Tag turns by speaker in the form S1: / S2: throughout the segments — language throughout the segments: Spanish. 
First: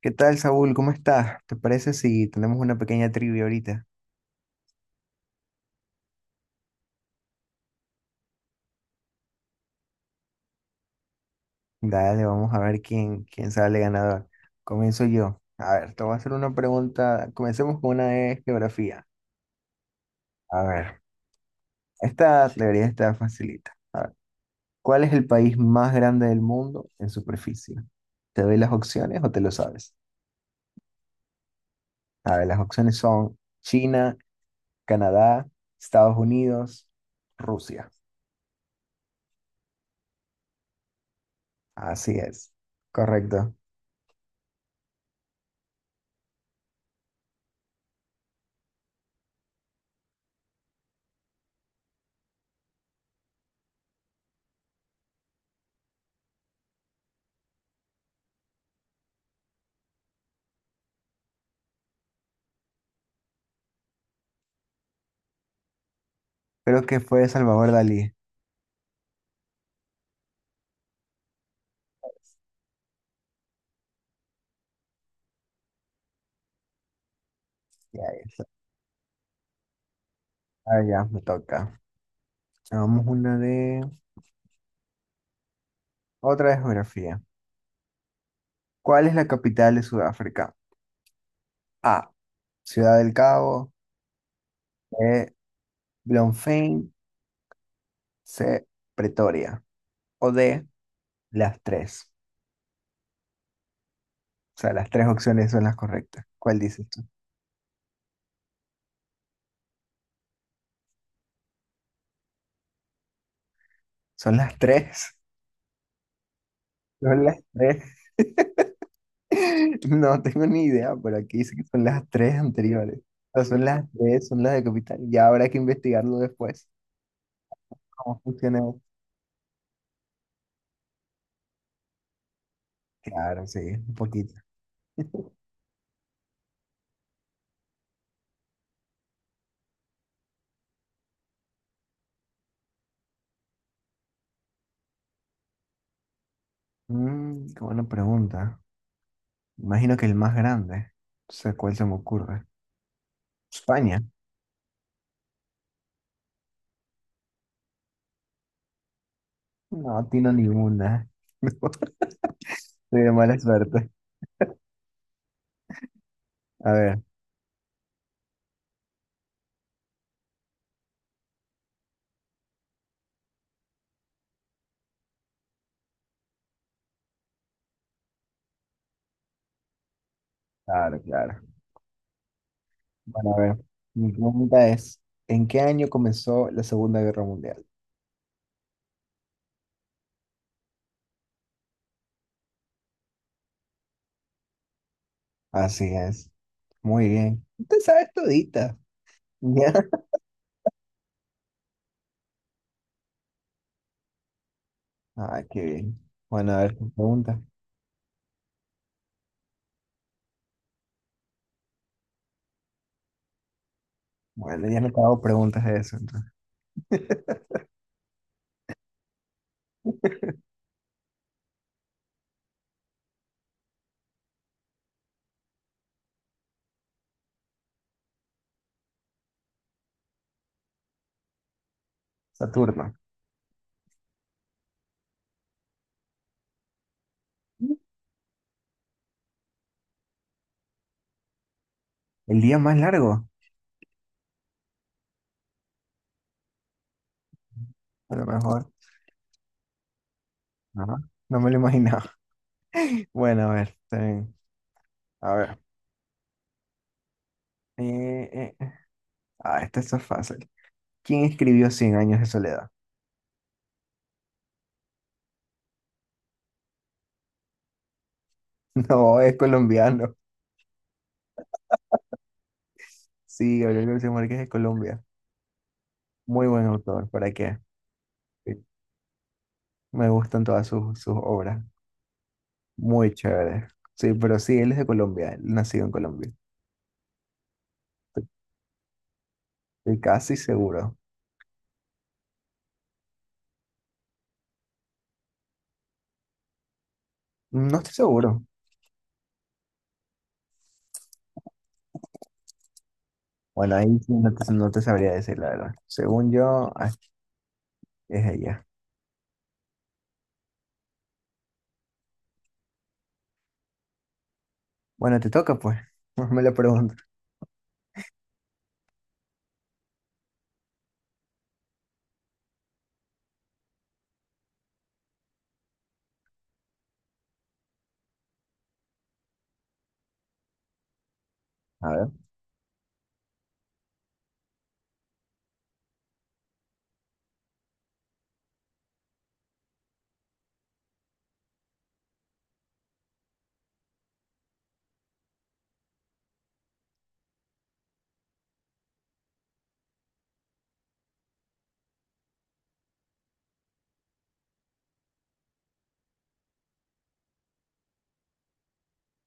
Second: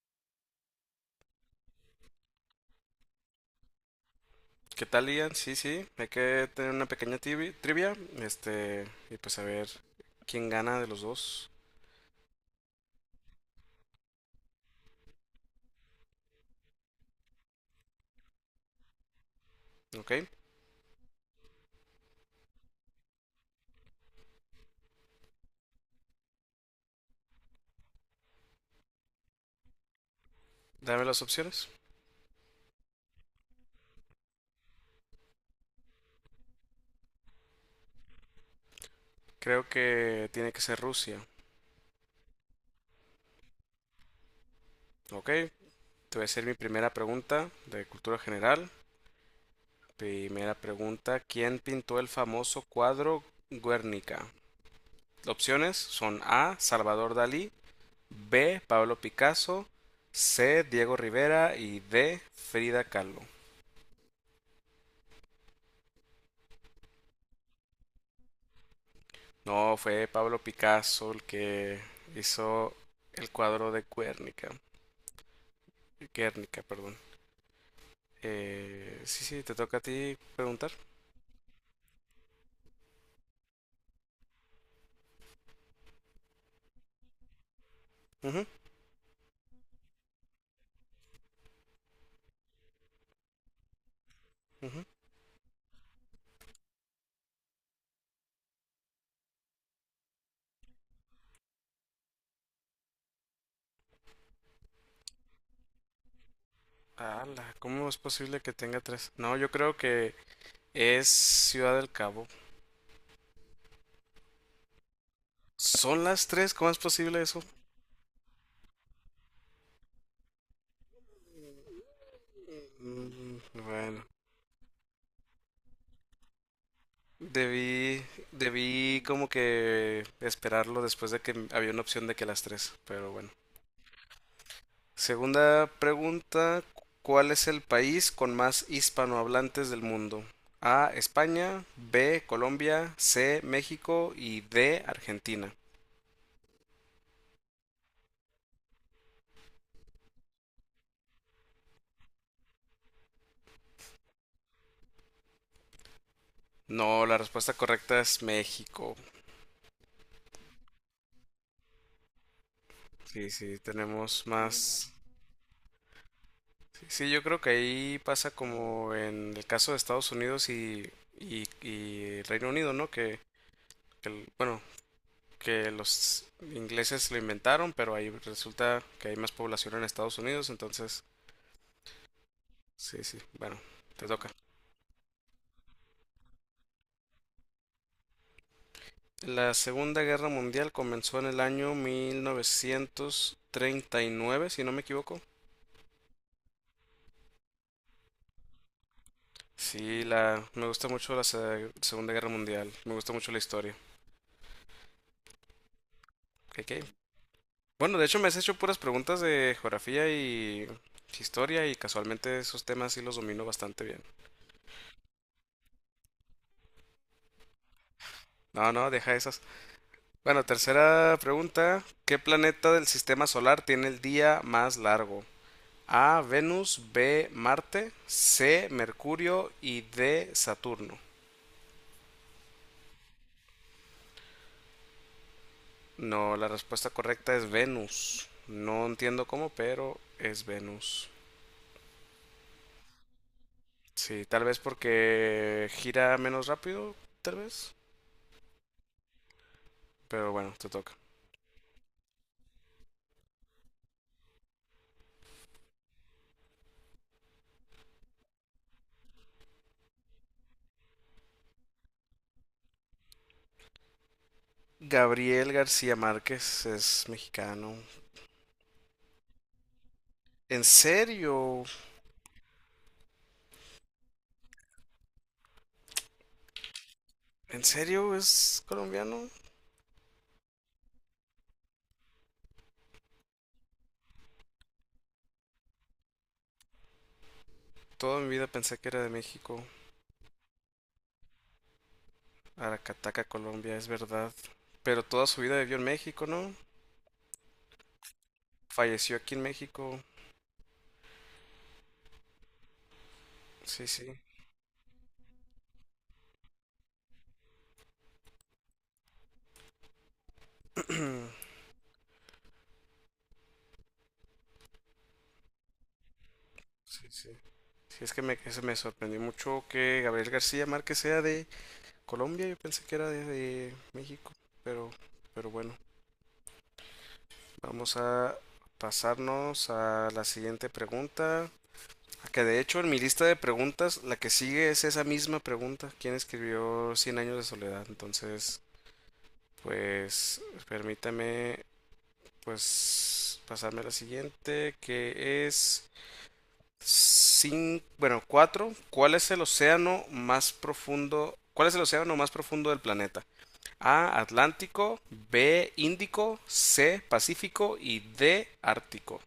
S1: ¿Qué tal, Saúl? ¿Cómo estás? ¿Te parece si tenemos una pequeña trivia ahorita?
S2: ¿Qué tal, Ian? Sí, sí, hay que tener una pequeña trivia, y pues a ver quién gana de los dos.
S1: Dale, vamos a ver quién sale ganador. Comienzo yo. A ver, te voy a hacer una pregunta. Comencemos con una de geografía.
S2: ¿Ok?
S1: A ver, esta teoría está facilita. A ver, ¿cuál es el país más grande del mundo en superficie? ¿Te doy las opciones o te lo sabes?
S2: Dame las opciones.
S1: A ver, las opciones son China, Canadá, Estados Unidos, Rusia.
S2: Creo que tiene que ser Rusia.
S1: Así es, correcto.
S2: ¿Ok? Te voy a hacer mi primera pregunta de cultura general. Primera pregunta, ¿quién pintó el famoso cuadro Guernica? Opciones son A, Salvador Dalí; B, Pablo Picasso; C, Diego Rivera y D, Frida Kahlo.
S1: Creo que fue Salvador Dalí.
S2: No, fue Pablo Picasso el que hizo el cuadro de Guernica. Guernica, perdón. Sí, sí, te toca a ti preguntar.
S1: Ah, ya, me toca. Hagamos una de otra de geografía.
S2: Ujú,
S1: ¿Cuál es la capital de Sudáfrica? A, Ciudad del Cabo.
S2: ujú.
S1: B, Bloemfontein. C, Pretoria. O D, las tres. O sea, las tres opciones son las correctas. ¿Cuál dices tú?
S2: Ala, ¿cómo es posible que tenga tres? No, yo creo que es Ciudad del Cabo.
S1: ¿Son las tres?
S2: ¿Son las tres? ¿Cómo es posible
S1: ¿Son las
S2: eso?
S1: tres? No tengo ni idea, pero aquí dice que son las tres anteriores.
S2: Mm.
S1: O sea, son las
S2: Bueno,
S1: tres, son las de capital. Ya habrá que investigarlo después.
S2: debí,
S1: ¿Cómo funciona eso?
S2: debí como que esperarlo después de que había una opción de que las tres, pero bueno.
S1: Claro, sí, un poquito.
S2: Segunda pregunta, ¿cuál es el país con más hispanohablantes del mundo? A, España; B, Colombia; C, México y D, Argentina.
S1: Mm, qué buena pregunta. Imagino que el más grande. No sé cuál se me ocurre. España.
S2: No, la respuesta correcta es México.
S1: No, atino ninguna. Soy de
S2: Sí,
S1: mala
S2: sí,
S1: suerte.
S2: tenemos más.
S1: A
S2: Sí,
S1: ver,
S2: sí, yo creo que ahí pasa como en el caso de Estados Unidos y Reino Unido, ¿no? Bueno, que los ingleses lo inventaron, pero ahí resulta que hay más población en Estados Unidos,
S1: claro,
S2: entonces...
S1: claro.
S2: Sí, sí,
S1: Bueno, a ver.
S2: bueno, te
S1: Mi
S2: toca.
S1: pregunta es, ¿en qué año comenzó la Segunda Guerra Mundial?
S2: La Segunda Guerra Mundial comenzó en el año 1939, si no me equivoco.
S1: Así es. Muy bien. Usted sabe todita. ¿Ya?
S2: Me gusta mucho la Segunda Guerra Mundial, me gusta mucho la historia.
S1: Ah, qué bien. Bueno,
S2: Ok,
S1: a ver,
S2: ok.
S1: tu pregunta.
S2: Bueno, de hecho me has hecho puras preguntas de geografía y historia y casualmente esos temas sí los domino bastante bien.
S1: Bueno, ya no te hago preguntas de eso, entonces.
S2: No, no, deja esas. Bueno, tercera pregunta. ¿Qué planeta del sistema solar tiene el día más largo? A, Venus; B, Marte; C, Mercurio y D, Saturno.
S1: Saturno.
S2: No, la respuesta correcta es Venus. No entiendo cómo, pero es Venus.
S1: El día más largo,
S2: Sí, tal vez porque gira menos rápido, tal vez.
S1: a lo mejor.
S2: Pero bueno, te toca.
S1: Ajá. No me lo imaginaba. Bueno, a ver, está bien. A ver. Eh, eh, eh. Ah, esta es fácil. ¿Quién escribió Cien años de soledad?
S2: Gabriel García Márquez es mexicano.
S1: No, es colombiano.
S2: ¿En serio?
S1: Sí, Gabriel García Márquez es de Colombia. Muy buen autor, ¿para qué?
S2: ¿En serio
S1: Sí,
S2: es colombiano?
S1: me gustan todas sus obras. Muy chévere. Sí, pero sí, él es de Colombia, él nacido en Colombia.
S2: Toda
S1: Estoy
S2: mi vida pensé que era de México.
S1: estoy casi seguro.
S2: Aracataca, Colombia, es verdad. Pero toda su vida vivió en México, ¿no?
S1: No estoy seguro.
S2: Falleció aquí en México.
S1: Bueno, ahí
S2: Sí,
S1: sí
S2: sí.
S1: no te sabría decir la verdad. Según yo, ah, es ella. Bueno, te toca, pues. Me lo pregunto.
S2: Sí, sí. Sí, es que eso me sorprendió mucho que Gabriel García Márquez sea de Colombia. Yo pensé que era de México. Pero, pero bueno, vamos a pasarnos a la siguiente pregunta.
S1: A ver,
S2: Que de hecho en mi lista de preguntas, la que sigue es esa misma pregunta: ¿quién escribió Cien años de soledad? Entonces, pues permítame pues pasarme a la siguiente, que es... Bueno, cuatro. ¿Cuál es el océano más profundo? ¿Cuál es el océano más profundo del planeta? A, Atlántico; B, Índico; C, Pacífico y D, Ártico.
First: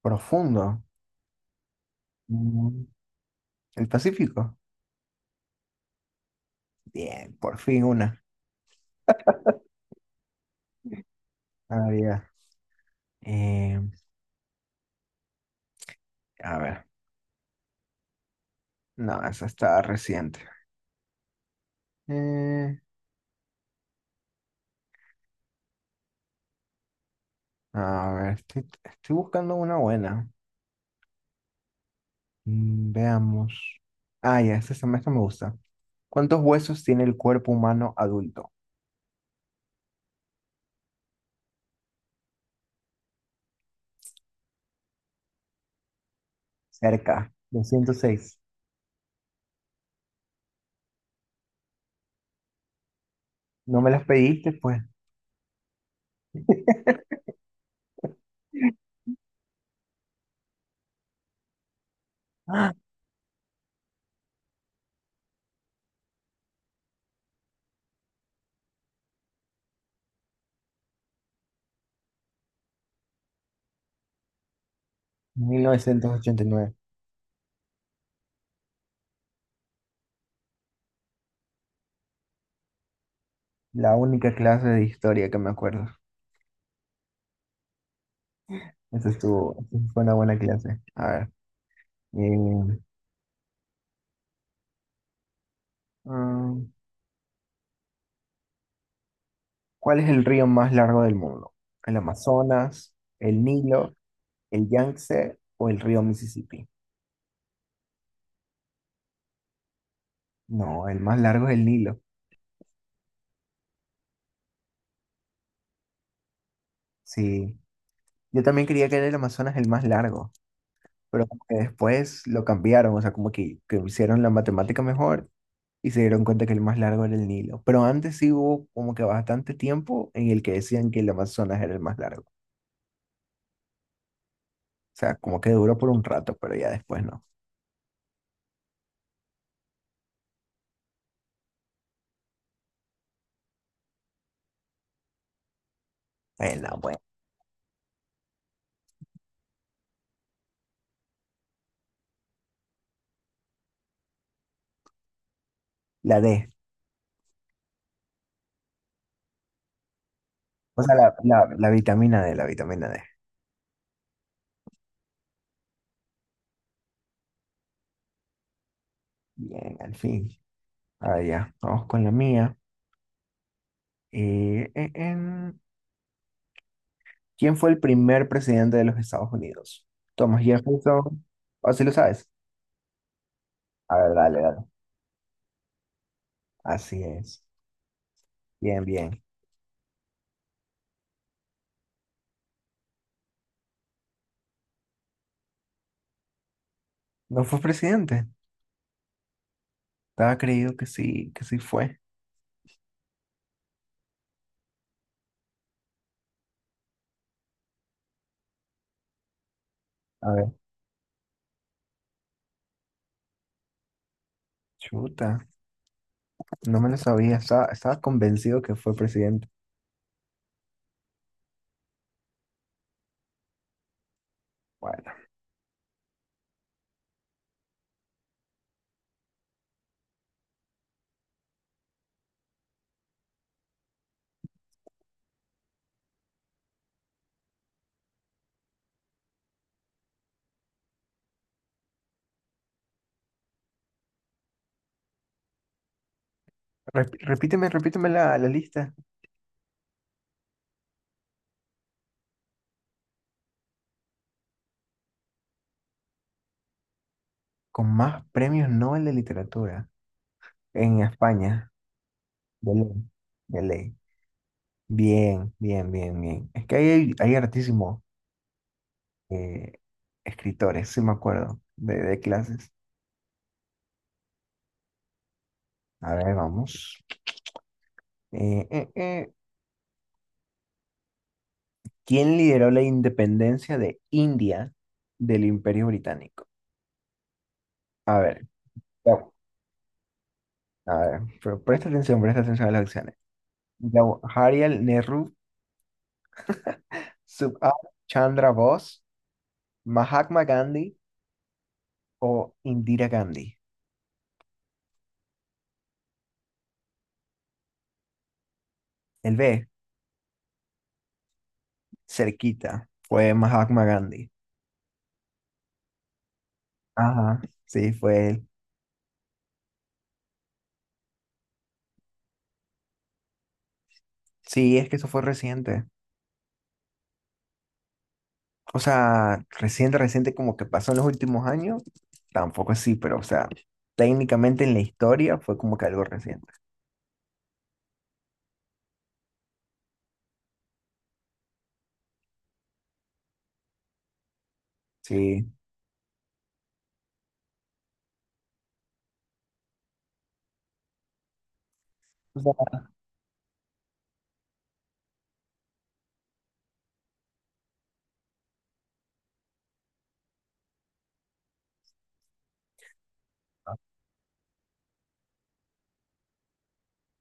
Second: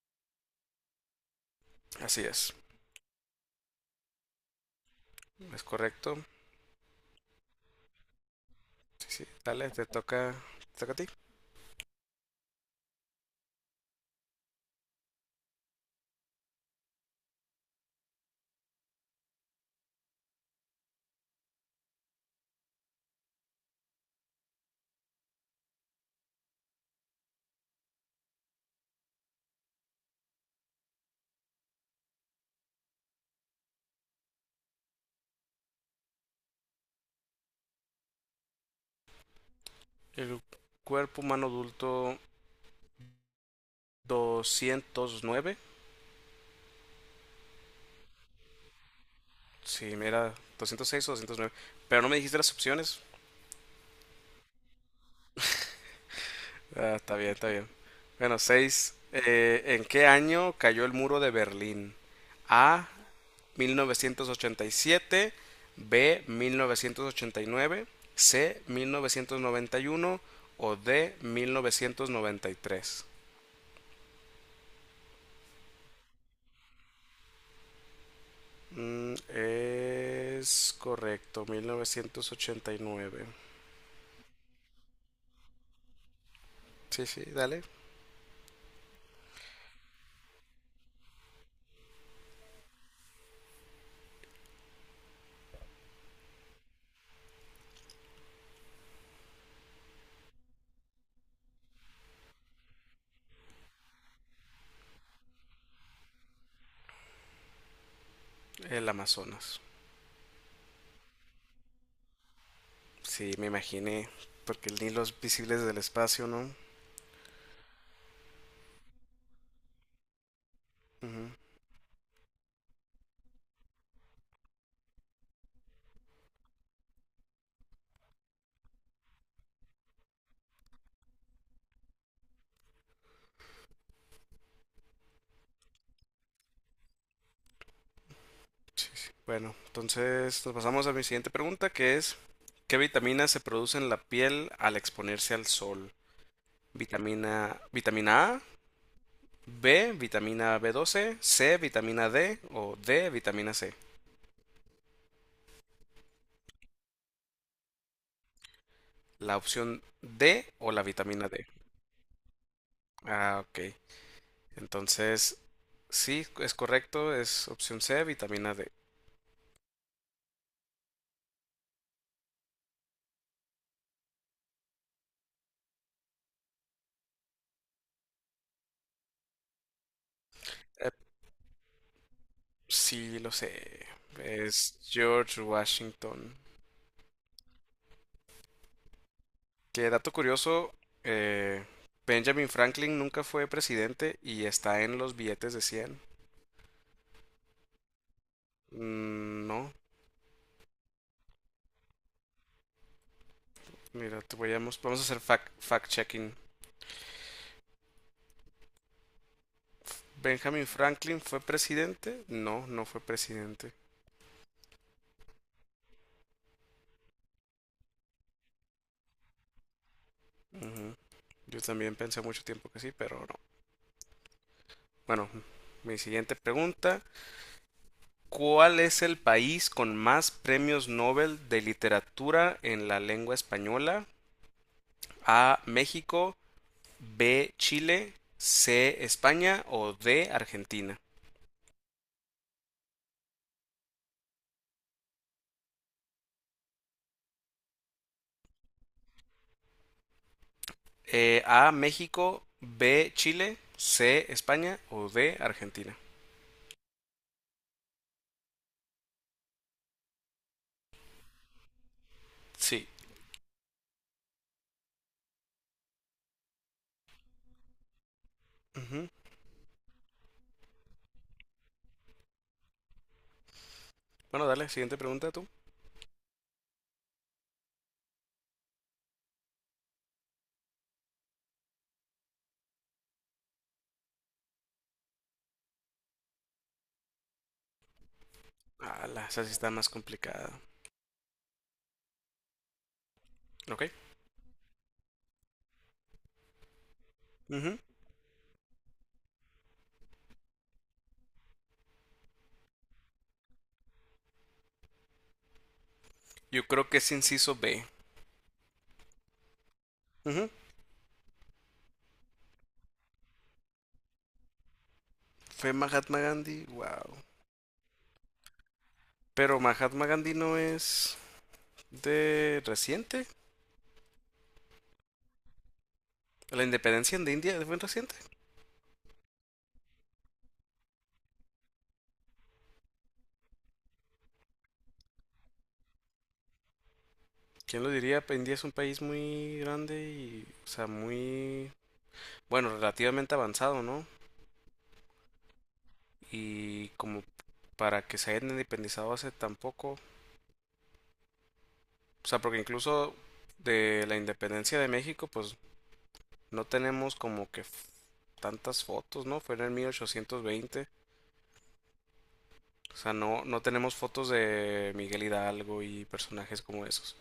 S1: profundo.
S2: Así
S1: Mm. El Pacífico.
S2: es correcto.
S1: Bien, por fin una.
S2: Sí, sí, dale, te toca a ti.
S1: Había. Eh, a ver. No, esa está reciente. Eh, a ver, estoy buscando una buena. Mm, veamos. Ah, ya, esta me gusta. ¿Cuántos huesos tiene el cuerpo humano adulto?
S2: El cuerpo humano adulto, 209.
S1: Cerca, 206.
S2: Sí, mira, 206 o 209. Pero no me dijiste las opciones.
S1: No me las pediste, pues.
S2: Ah, está bien, está bien. Bueno, seis. ¿En qué año cayó el muro de Berlín?
S1: ¡Ah!
S2: A, 1987; B, 1989; C, 1991; o D, 1993.
S1: 1989.
S2: Mm, es correcto, 1989.
S1: La única clase de historia que me acuerdo.
S2: Sí, sí, dale.
S1: Esa estuvo, esa fue una buena clase. A ver. eh, mm, ¿Cuál es el río más largo del mundo? ¿El Amazonas, el Nilo, el Yangtze o el río Mississippi?
S2: El Amazonas.
S1: No, el más largo es el Nilo.
S2: Sí, me imaginé. Porque el Nilo es visible desde el espacio, ¿no?
S1: Sí, yo también creía que era el Amazonas el más largo, pero
S2: Ujú.
S1: como que después lo cambiaron, o sea, como que hicieron la matemática mejor y se dieron cuenta que el más largo era el Nilo. Pero antes sí hubo como que bastante tiempo en el que decían que el Amazonas era el más largo. O sea, como que duró por un rato, pero ya después no.
S2: Sí, sí. Bueno, entonces nos pasamos a mi siguiente pregunta, que es, ¿qué vitaminas se produce en la piel al exponerse al sol?
S1: No, bueno,
S2: Vitamina A; B, vitamina B12; C, vitamina D o D, vitamina C.
S1: la D.
S2: La opción D o
S1: O
S2: la
S1: sea, la,
S2: vitamina D.
S1: la, la vitamina D, la vitamina D.
S2: Ah, ok. Entonces, sí, es correcto, es opción C, vitamina D.
S1: Bien, al fin. Ah, ya, vamos con la mía. Eh, eh, em, ¿Quién fue el primer presidente de los Estados Unidos? Thomas
S2: Eh,
S1: Jefferson. ¿O si lo sabes?
S2: sí, lo sé.
S1: A ver, dale.
S2: Es George Washington.
S1: Así es. Bien, bien.
S2: Que dato curioso, eh, Benjamin Franklin nunca fue presidente y está en los billetes de 100.
S1: ¿No fue presidente?
S2: Mm, no,
S1: Estaba creído que sí fue.
S2: mira, te voy a vamos a hacer fact, fact checking.
S1: A ver,
S2: ¿Benjamin Franklin fue presidente? No, no fue presidente.
S1: chuta. No me lo sabía. Estaba convencido que fue presidente.
S2: Ujú. Yo también pensé mucho tiempo que sí, pero no.
S1: Bueno,
S2: Bueno, mi siguiente pregunta. ¿Cuál es el país con más premios Nobel de literatura en la lengua española? A, México; B, Chile; C, España o D, Argentina.
S1: repíteme la lista.
S2: A, México; B, Chile; C, España o D, Argentina.
S1: Con más premios Nobel de literatura en España. De
S2: Sí.
S1: ley. De ley. Bien. Es que hay hartísimos
S2: Ujú.
S1: eh, escritores, sí me acuerdo, de clases.
S2: Bueno, dale, siguiente pregunta tú.
S1: A ver, vamos. Eh, eh, eh. ¿Quién lideró la independencia de India del Imperio Británico? A ver,
S2: Ah,
S1: ya-
S2: esa sí está más complicada.
S1: pero presta atención a las opciones.
S2: Ok.
S1: Jawaharlal Nehru, Subhas
S2: Ujú.
S1: Chandra Bose, Mahatma Gandhi o Indira Gandhi.
S2: Yo creo que es inciso B.
S1: El B,
S2: Ujú.
S1: cerquita, fue Mahatma Gandhi.
S2: Fue Mahatma Gandhi, wow.
S1: Ajá, sí, fue él.
S2: Pero Mahatma Gandhi no es de reciente.
S1: Sí, es que eso fue reciente.
S2: La independencia de India fue reciente.
S1: O sea, reciente como que pasó en los últimos años. Tampoco así, pero o sea, técnicamente en la historia fue como que algo reciente.
S2: ¿Quién lo diría? Pues, India es un país muy grande y, o sea, muy bueno, relativamente avanzado, ¿no?
S1: Sí.
S2: Y como para que se hayan independizado hace tampoco, o sea,
S1: O
S2: porque
S1: sea,
S2: incluso de la independencia de México, pues no tenemos como que tantas fotos, ¿no? Fue en el 1820, o sea, no, no tenemos fotos de Miguel Hidalgo y personajes como esos,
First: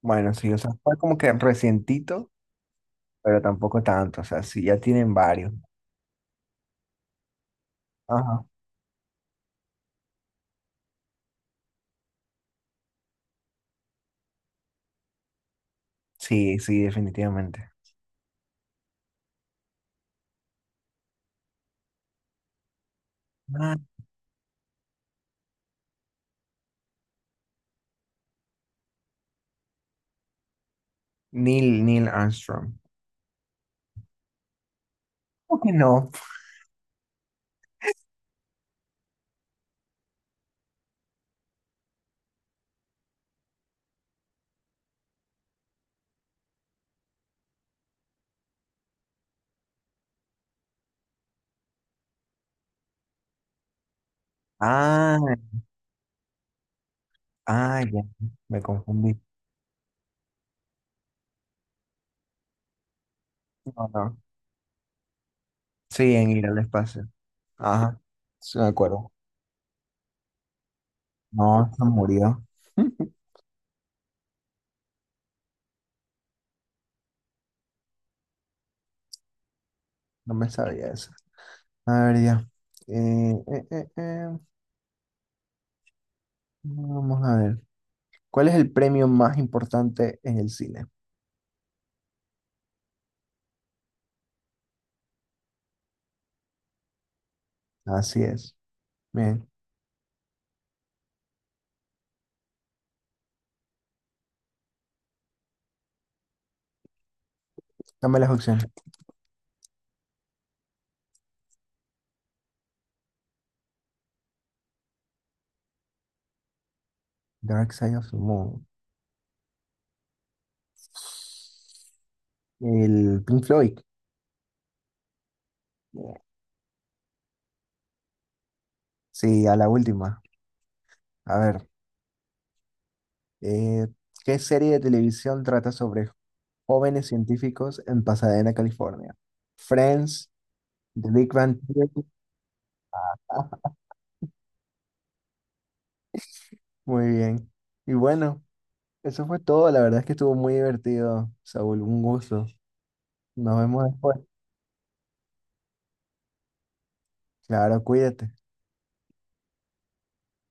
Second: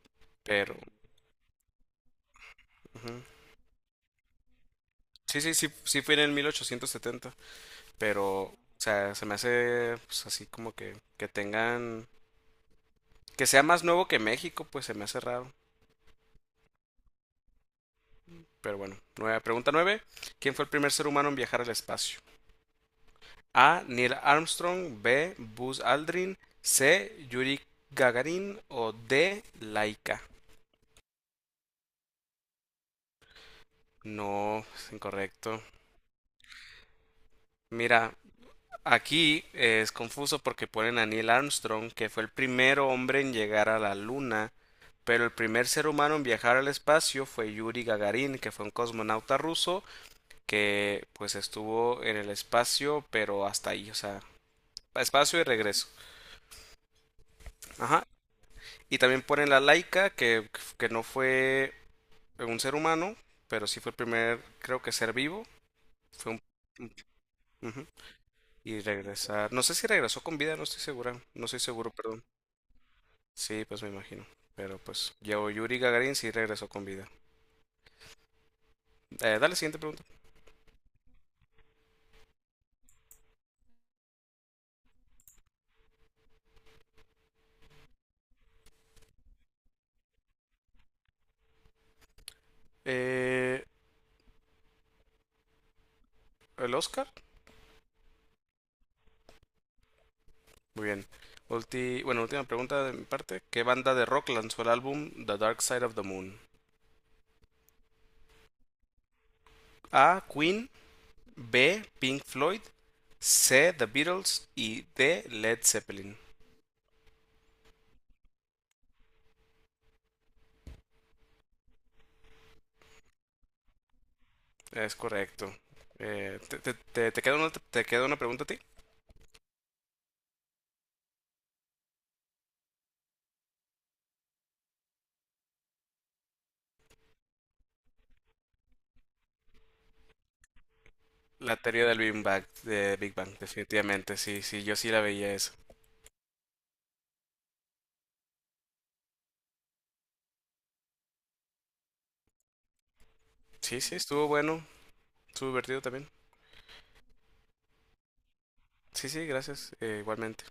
S1: bueno, sí, o sea,
S2: pero...
S1: fue como que recientito,
S2: Ujú.
S1: pero tampoco tanto. O sea, sí, ya tienen
S2: Sí,
S1: varios.
S2: sí, sí, sí fue en el 1870, pero,
S1: Ajá.
S2: o sea, se me hace, pues así como que tengan, que sea más nuevo que México, pues se me hace raro.
S1: Sí, definitivamente.
S2: Pero bueno, nueve, pregunta 9. ¿Quién fue el primer ser humano en viajar al espacio?
S1: Ah,
S2: A, Neil Armstrong; B, Buzz Aldrin; C, Yuri Gagarin; o D, Laika.
S1: Neil Armstrong.
S2: No, es
S1: ¿Cómo
S2: incorrecto.
S1: que no?
S2: Mira, aquí es confuso porque ponen a Neil Armstrong, que fue el primer hombre en llegar a la Luna, pero el primer ser humano en viajar al espacio fue Yuri Gagarin, que fue un cosmonauta ruso que pues estuvo en el espacio, pero hasta ahí, o sea,
S1: Ah,
S2: espacio y regreso.
S1: ya,
S2: Ajá.
S1: me
S2: Y
S1: confundí.
S2: también ponen la Laika, que no fue un ser humano, pero sí
S1: No,
S2: fue el
S1: no.
S2: primer, creo que ser vivo.
S1: Sí, en
S2: Fue un...
S1: ir al
S2: un-
S1: espacio.
S2: Ujú.
S1: Ajá, sí, me
S2: Y
S1: acuerdo.
S2: regresar... No sé si regresó con vida, no estoy segura. No estoy
S1: No, se
S2: seguro, perdón.
S1: murió.
S2: Sí, pues me imagino. Pero pues, yo, Yuri Gagarin sí regresó con vida. Dale, siguiente pregunta.
S1: No me sabía eso. A ver, ya. Eh, eh, eh, eh. Vamos a ver. ¿Cuál es el premio más importante en el cine?
S2: Eh, ¿El Oscar?
S1: Así es. Bien,
S2: Muy bien. Bueno, última pregunta de mi parte. ¿Qué banda de rock lanzó el álbum The Dark Side of the Moon?
S1: dame las opciones.
S2: A, Queen; B, Pink Floyd; C, The Beatles; y D, Led Zeppelin.
S1: Dark Side of the Moon. El Pink Floyd.
S2: Es correcto. ¿Te queda una, te queda una pregunta a ti?
S1: Sí, a la última. A ver. eh, ¿Qué serie de televisión trata sobre jóvenes científicos en Pasadena, California? Friends, The Big
S2: La
S1: Bang
S2: teoría del
S1: Theory.
S2: Big Bang, de Big Bang, definitivamente. Sí, sí, yo sí la veía eso.
S1: Muy bien. Y bueno. Eso fue todo, la verdad es que estuvo muy divertido, Saúl, un gusto. Nos
S2: Sí,
S1: vemos
S2: sí,
S1: después.
S2: estuvo bueno. Estuvo divertido también.
S1: Claro, cuídate.
S2: Sí, sí, gracias. Igualmente.